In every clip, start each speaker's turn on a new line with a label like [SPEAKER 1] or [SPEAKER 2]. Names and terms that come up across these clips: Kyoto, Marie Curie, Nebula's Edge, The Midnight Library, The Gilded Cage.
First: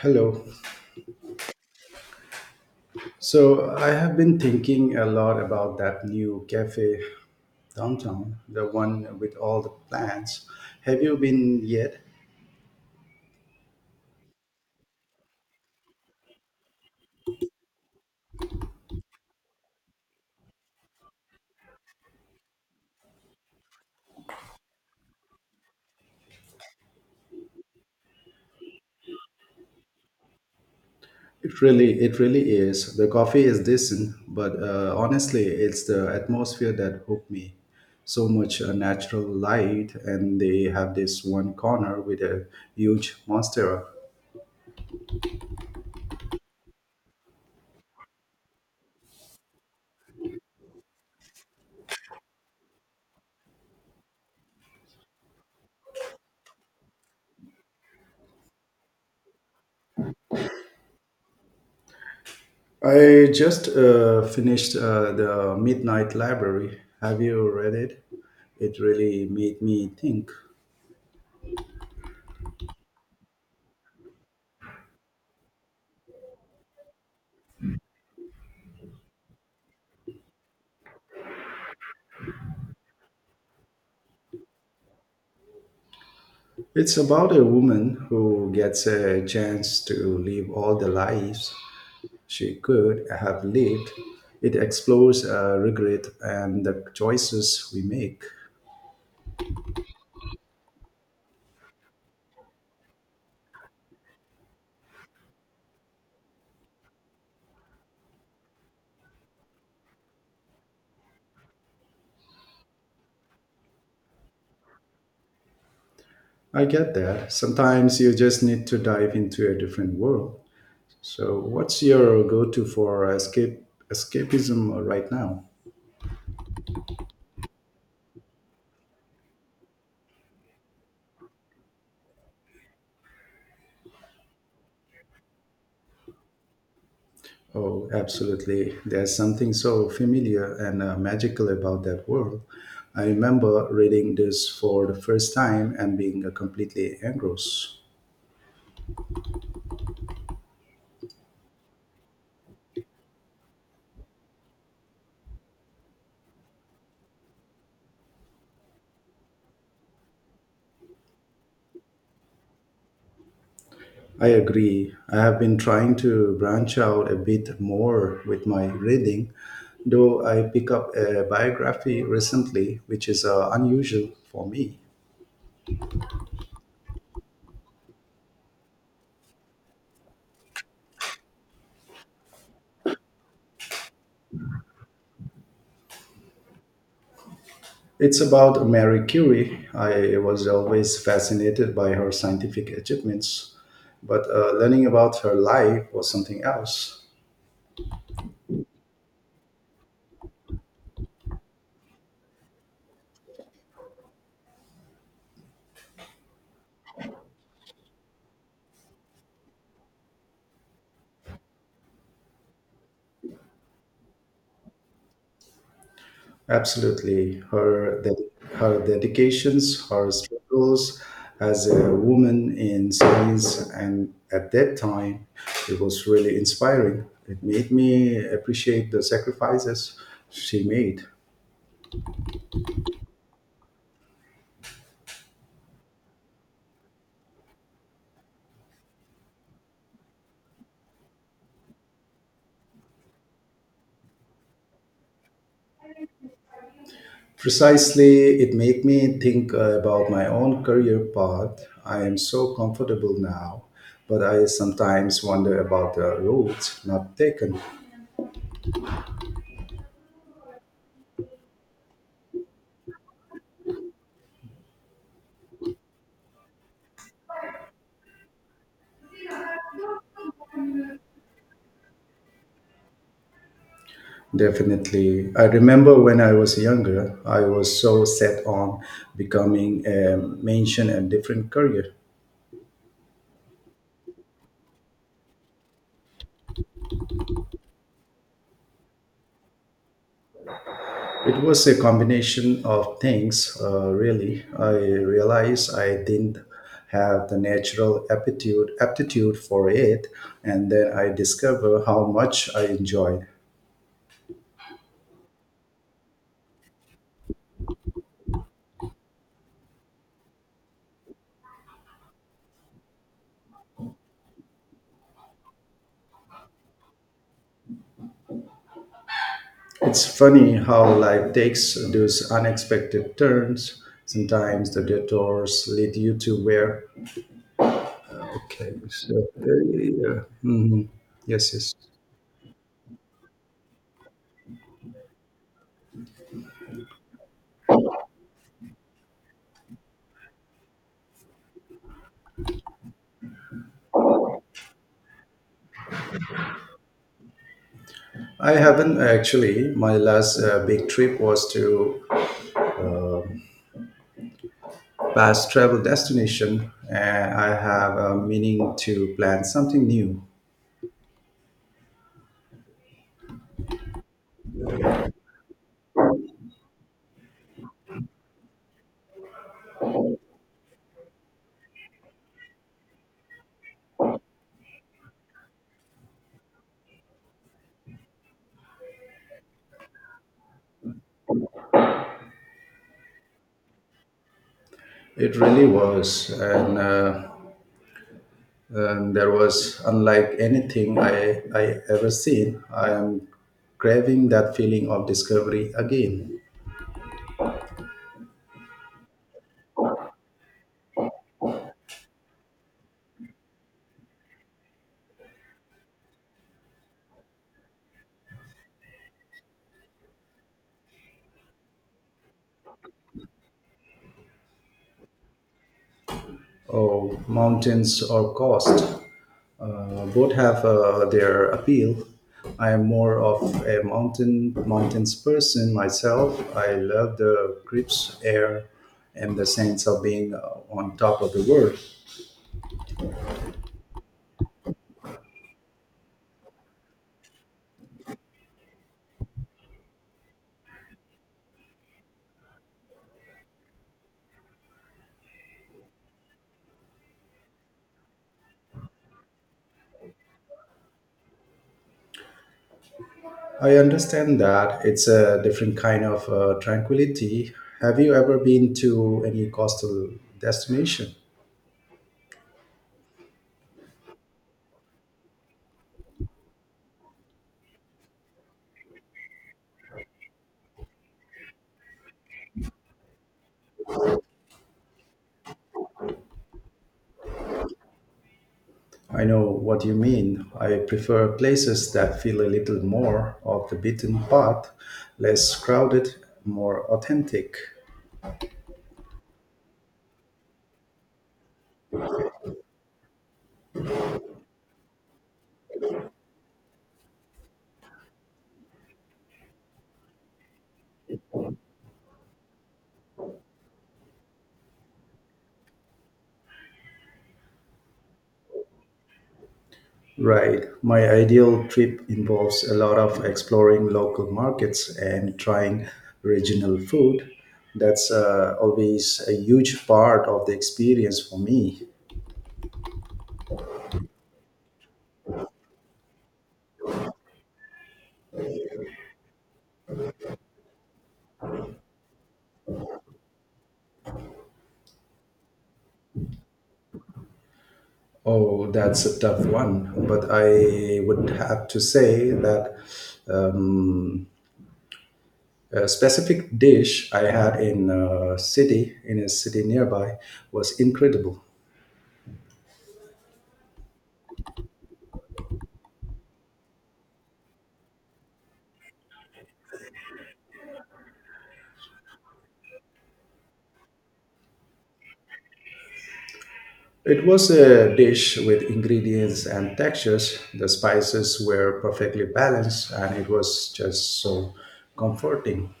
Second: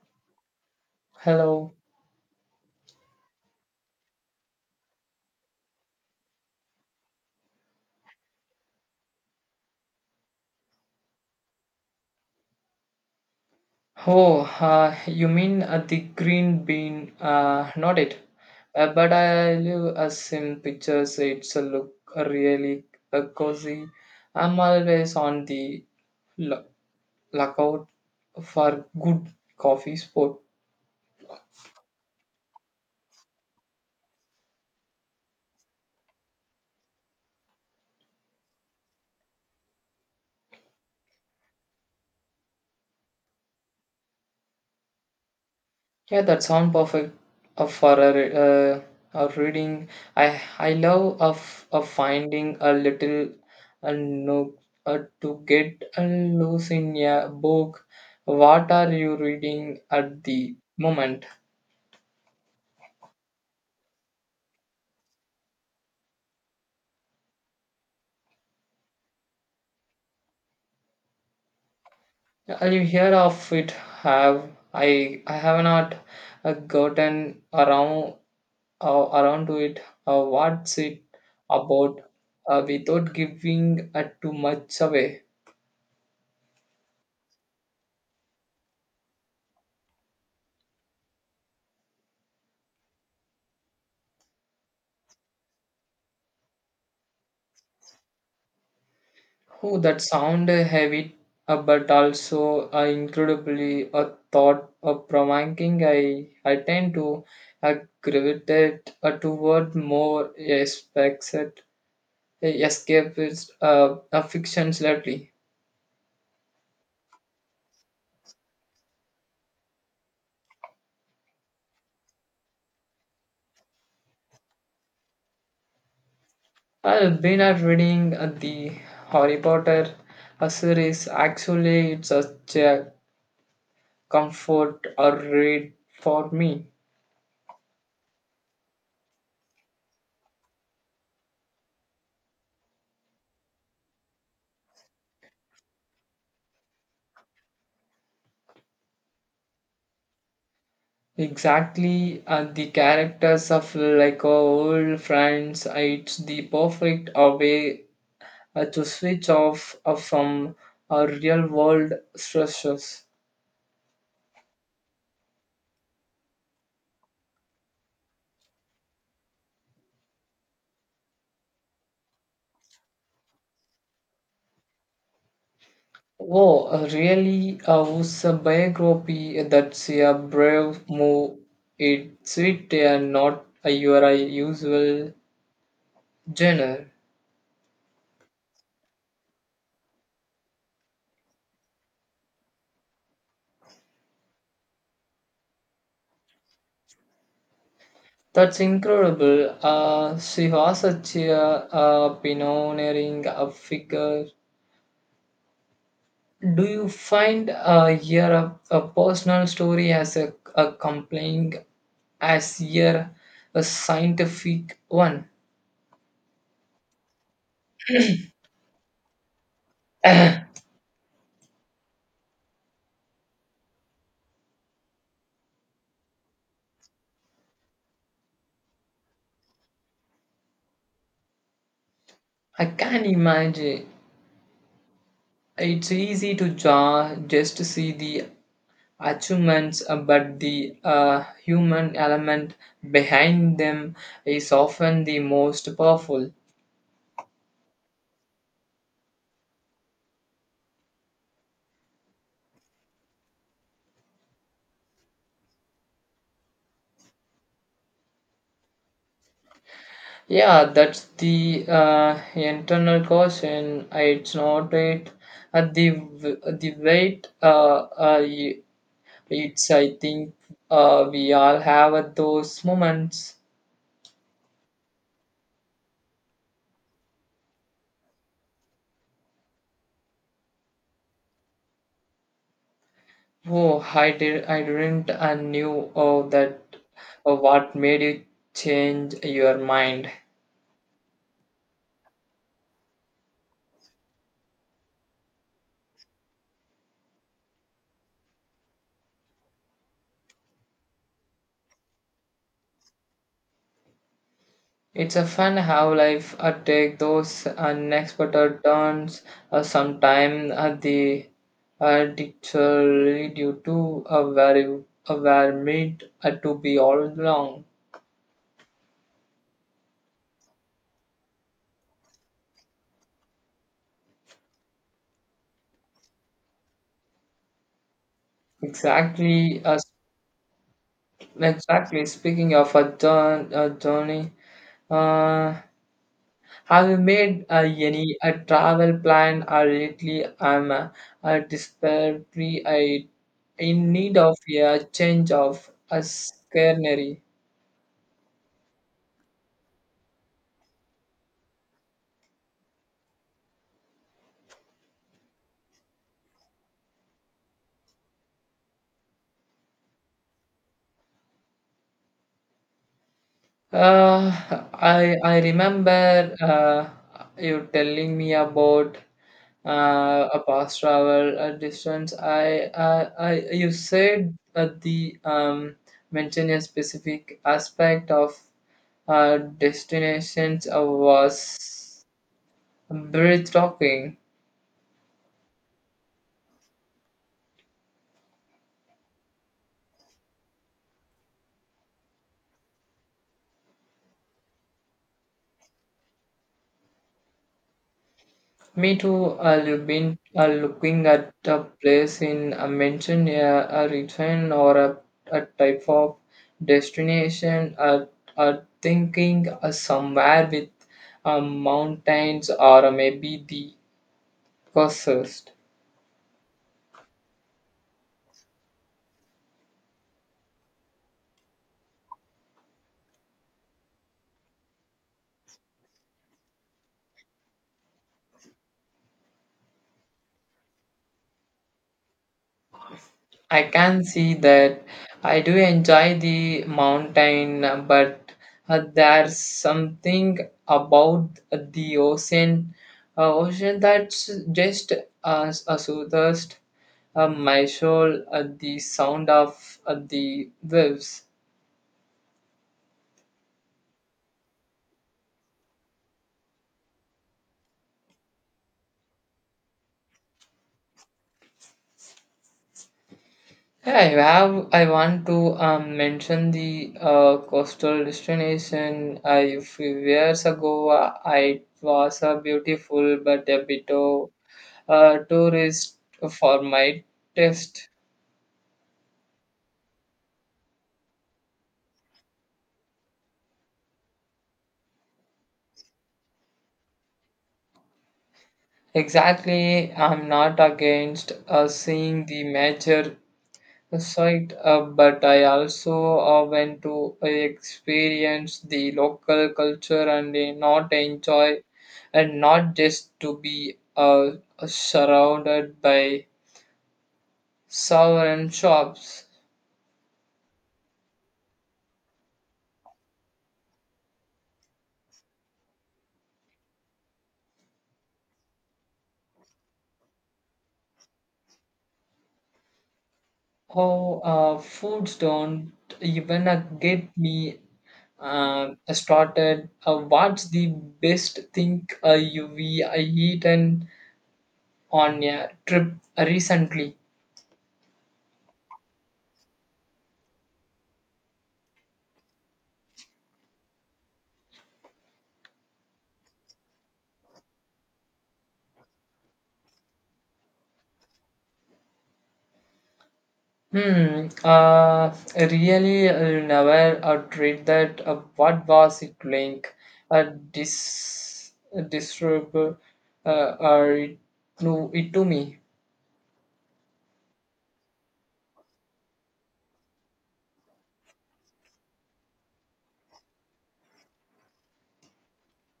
[SPEAKER 1] Hello.
[SPEAKER 2] Hello.
[SPEAKER 1] So I have been thinking a lot about that new cafe downtown, the one with all the plants. Have you been yet?
[SPEAKER 2] Oh, you mean the green bean? Not it. But I live as in pictures. It's a look really cozy. I'm always on the lo- lookout for good coffee spot.
[SPEAKER 1] It really is. The coffee is decent, but honestly, it's the atmosphere that hooked me. So much natural light, and they have this one corner with a huge monstera.
[SPEAKER 2] Yeah, that sound perfect for a reading. I love of finding a little nook to get loose in a book. What are you reading at the moment?
[SPEAKER 1] I just finished The Midnight Library. Have you read it? It really made me think.
[SPEAKER 2] You hear of it? Have I have not gotten around around to it. What's it about? Without giving too much away.
[SPEAKER 1] It's about a woman who gets a chance to live all the lives she could have lived. It explores regret and the choices we make.
[SPEAKER 2] Oh, that sound heavy, but also incredibly thought provoking. I tend to uh, gravitate toward more aspects that escapist fictions lately.
[SPEAKER 1] I get that. Sometimes you just need to dive into a different world. So, what's your go to for escape, escapism right now?
[SPEAKER 2] I've been reading the Harry Potter series. Actually, it's such a comfort read for me.
[SPEAKER 1] Oh, absolutely. There's something so familiar and magical about that world. I remember reading this for the first time and being completely engrossed.
[SPEAKER 2] Exactly, and the characters of like old friends, it's the perfect way to switch off from real world stresses.
[SPEAKER 1] I agree. I have been trying to branch out a bit more with my reading, though I pick up a biography recently, which is unusual for me.
[SPEAKER 2] Oh, really? Was a biography that's a brave move. It's sweet and not a your usual genre.
[SPEAKER 1] It's about Marie Curie. I was always fascinated by her scientific achievements, but learning about her life was something else.
[SPEAKER 2] That's incredible. She was such a pioneering figure. Do you find your a personal story as a compelling as your a scientific one?
[SPEAKER 1] Absolutely, her dedications, her struggles as a woman in science, and at that time, it was really inspiring. It made me appreciate the sacrifices she made.
[SPEAKER 2] I can imagine it's easy to just to see the achievements, but the human element behind them is often the most powerful.
[SPEAKER 1] Precisely, it made me think about my own career path. I am so comfortable now, but I sometimes wonder about the roads not taken.
[SPEAKER 2] Yeah, that's the internal caution. It's not it. The weight, uh, It's I think we all have at those moments.
[SPEAKER 1] Definitely. I remember when I was younger, I was so set on becoming a mention and different career.
[SPEAKER 2] Oh, I didn't and knew oh that oh, what made you change your mind.
[SPEAKER 1] It was a combination of things, really. I realized I didn't have the natural aptitude for it, and then I discovered how much I enjoyed.
[SPEAKER 2] It's a fun how life take those unexpected turns. Sometime the literally due to a very made to be all along.
[SPEAKER 1] It's funny how life takes those unexpected turns. Sometimes the detours lead you to where. Okay,
[SPEAKER 2] Exactly. Uh,
[SPEAKER 1] yes, yes.
[SPEAKER 2] exactly. Speaking of a turn, a journey. Uh, have you made any a travel plan or lately? I'm desperately I in need of a change of a scenery.
[SPEAKER 1] I haven't actually. My last big trip was to past travel destination and I have a meaning to plan something new.
[SPEAKER 2] Uh, I remember you telling me about a past travel distance. I you said the mentioned a specific aspect of destinations was breathtaking.
[SPEAKER 1] It really was, and there was unlike anything I ever seen. I am craving that feeling of discovery again.
[SPEAKER 2] Me too. I've been looking at a place in a mention a region or a type of destination. Uh, thinking somewhere with mountains or maybe the coast.
[SPEAKER 1] Oh, mountains or coast. Both have their appeal. I am more of a mountains person myself. I love the crisp air and the sense of being on top of the world.
[SPEAKER 2] I can see that. I do enjoy the mountain, but there's something about the ocean that's just as a soothes my soul. The sound of the waves.
[SPEAKER 1] I understand that it's a different kind of tranquility. Have you ever been to any coastal destination?
[SPEAKER 2] Yeah, I have. I want to mention the coastal destination. I few years ago, it was a beautiful but a bit of tourist for my test.
[SPEAKER 1] I know what you mean. I prefer places that feel a little more of the beaten path, less crowded, more authentic.
[SPEAKER 2] Exactly, I'm not against seeing the major site, but I also want to experience the local culture and not enjoy and not just to be surrounded by southern shops.
[SPEAKER 1] Right. My ideal trip involves a lot of exploring local markets and trying regional food. That's always a huge part of the experience for me.
[SPEAKER 2] Oh, foods don't even get me started. What's the best thing you we eaten on a trip recently?
[SPEAKER 1] Oh, that's a tough one. But I would have to say that um, a specific dish I had in a city nearby was incredible.
[SPEAKER 2] Hmm, really? Never tried that. What was it like, uh, dis disturb it, no, it to me?
[SPEAKER 1] It was a dish with ingredients and textures. The spices were perfectly balanced and it was just so comforting.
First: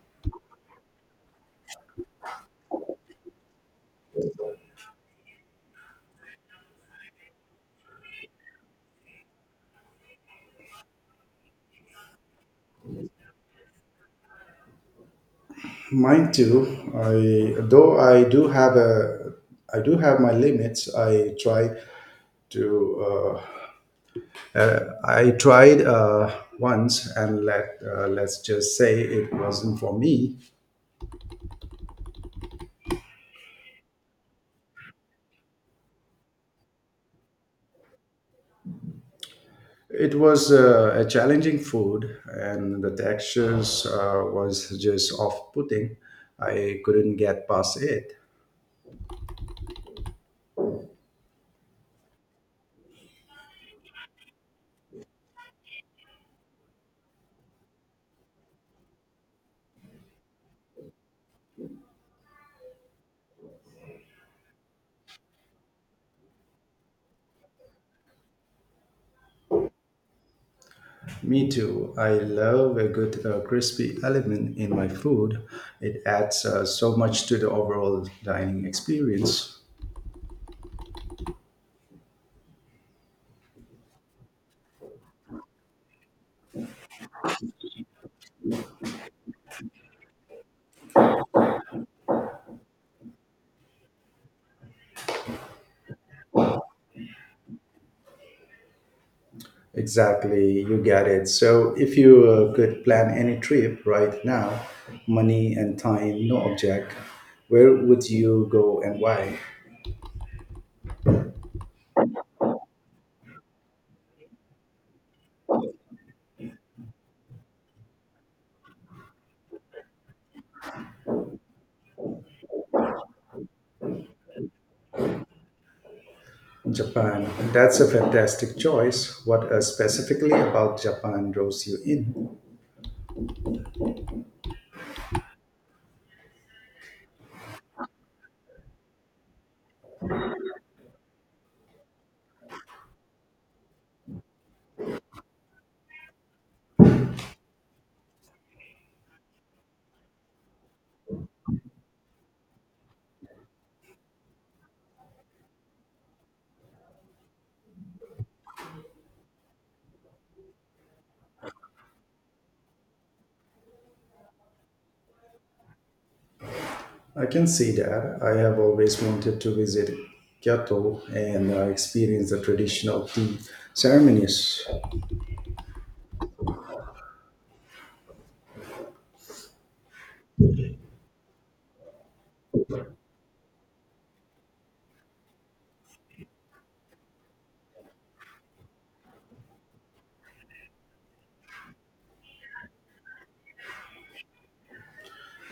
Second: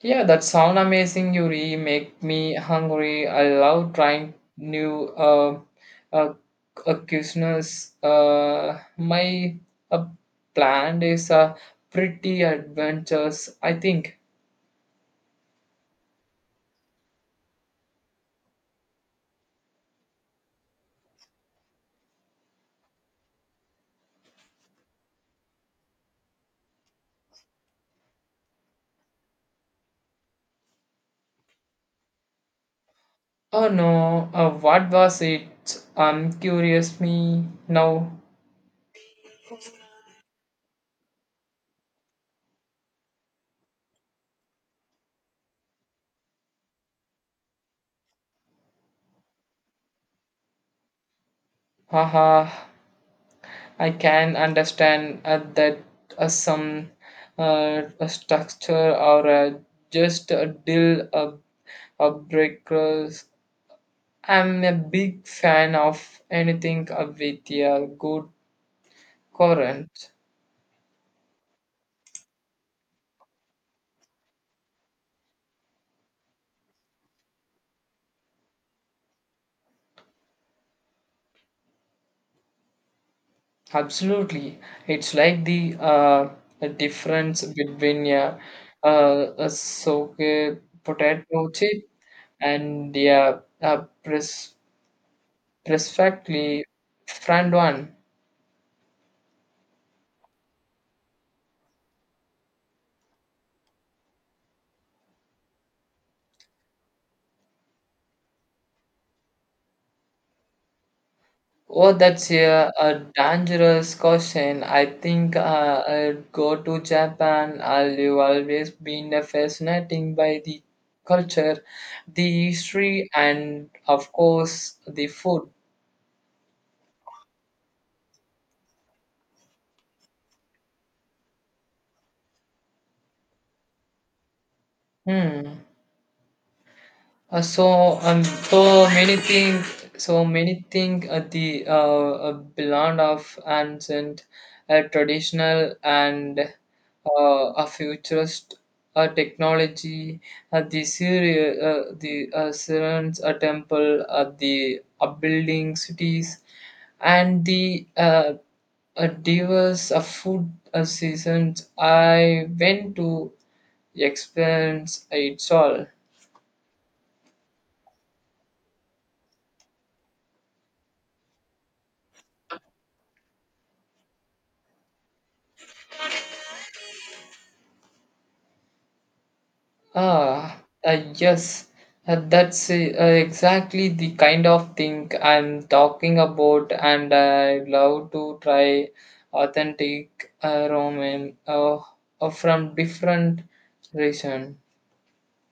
[SPEAKER 2] Yeah, that sound amazing, Yuri. Make me hungry. I love trying new uh, cuisines. My uh, plan is pretty adventurous, I think.
[SPEAKER 1] Mine too. I though I do have a I do have my limits. I try to I tried once and let's just say it wasn't for me.
[SPEAKER 2] Oh no, what was it? I'm curious me now.
[SPEAKER 1] It was a challenging food, and the textures was just off-putting. I couldn't get past it.
[SPEAKER 2] Haha, I can understand that some a structure or just a deal a breakers. I'm a big fan of anything with a good current.
[SPEAKER 1] Me too. I love a good crispy element in my food. It adds so much to the overall dining experience.
[SPEAKER 2] Absolutely. It's like the a, difference between a soaked potato chip and a perfectly fried one.
[SPEAKER 1] Exactly, you get it. So, if you could plan any trip right now, money and time, no object, where would you go and why?
[SPEAKER 2] Oh, that's a dangerous question. I think I'd go to Japan. I've always been fascinating by the culture, the history, and of course, the food.
[SPEAKER 1] Japan. That's a fantastic choice. What specifically about Japan draws you in?
[SPEAKER 2] Hmm. So so many things at the blend of ancient, traditional, and a futurist technology. The Syria, the Syrians, a temple, the upbuilding cities, and the diverse food seasons. I went to experience it all.
[SPEAKER 1] I can see that. I have always wanted to visit Kyoto and experience the traditional tea ceremonies.
[SPEAKER 2] Ah, yes, that's exactly the kind of thing I'm talking about, and I love to try authentic ramen from different region.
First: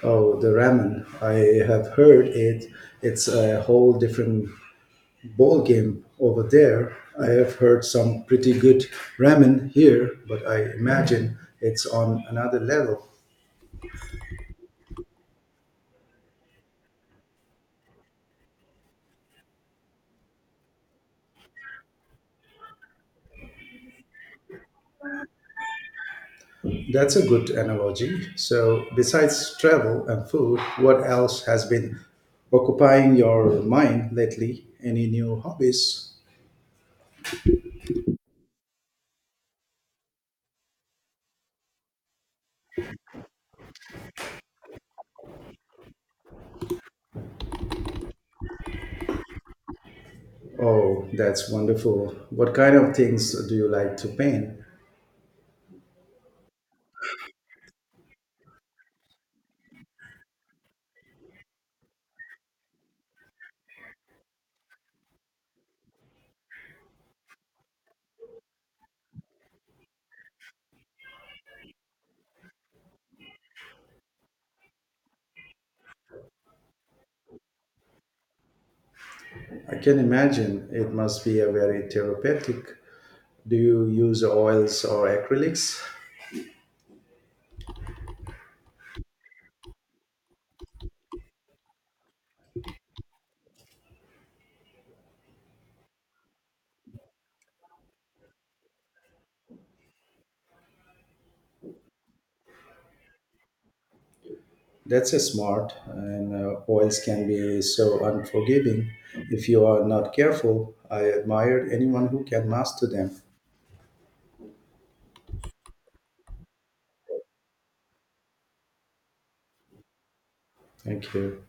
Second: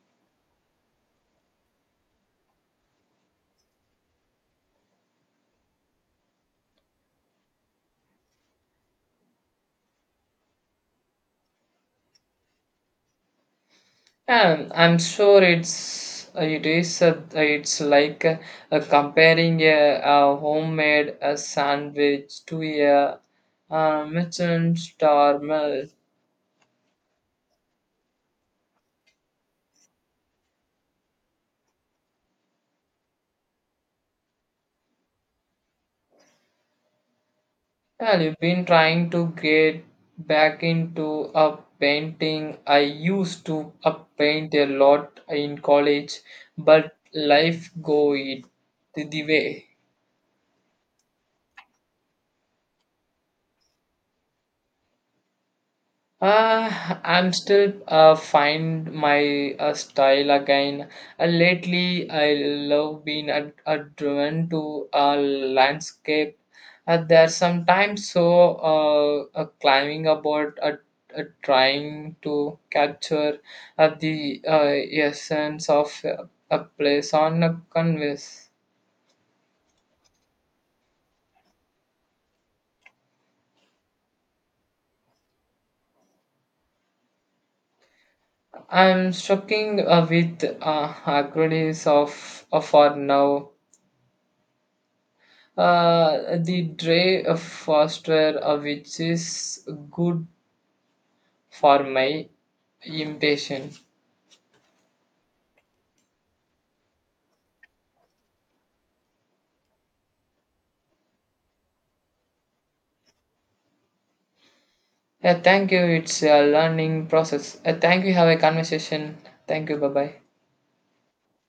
[SPEAKER 1] Oh, the ramen. I have heard it. It's a whole different ball game over there. I have heard some pretty good ramen here, but I imagine it's on another level.
[SPEAKER 2] I'm sure it's it's like comparing a homemade sandwich to a Michelin star.
[SPEAKER 1] That's a good analogy. So, besides travel and food, what else has been occupying your mind lately? Any new hobbies?
[SPEAKER 2] Well, you've been trying to get back into a painting. I used to paint a lot in college, but life go it the way.
[SPEAKER 1] Oh, that's wonderful. What kind of things do you like to paint?
[SPEAKER 2] I'm still find my style again. Lately, I love being driven to a landscape. There's sometimes so climbing about trying to capture the essence of a place on a canvas.
[SPEAKER 1] I can imagine it must be a very therapeutic. Do you use oils or acrylics?
[SPEAKER 2] I'm struggling with agrees of for now. The Dre Foster, which is good for my impatience.
[SPEAKER 1] That's a smart, and oils can be so unforgiving if you are not careful. I admire anyone who can master them.
[SPEAKER 2] Yeah, thank you. It's a learning process. Thank you. Have a conversation. Thank you. Bye bye.
[SPEAKER 1] Thank you.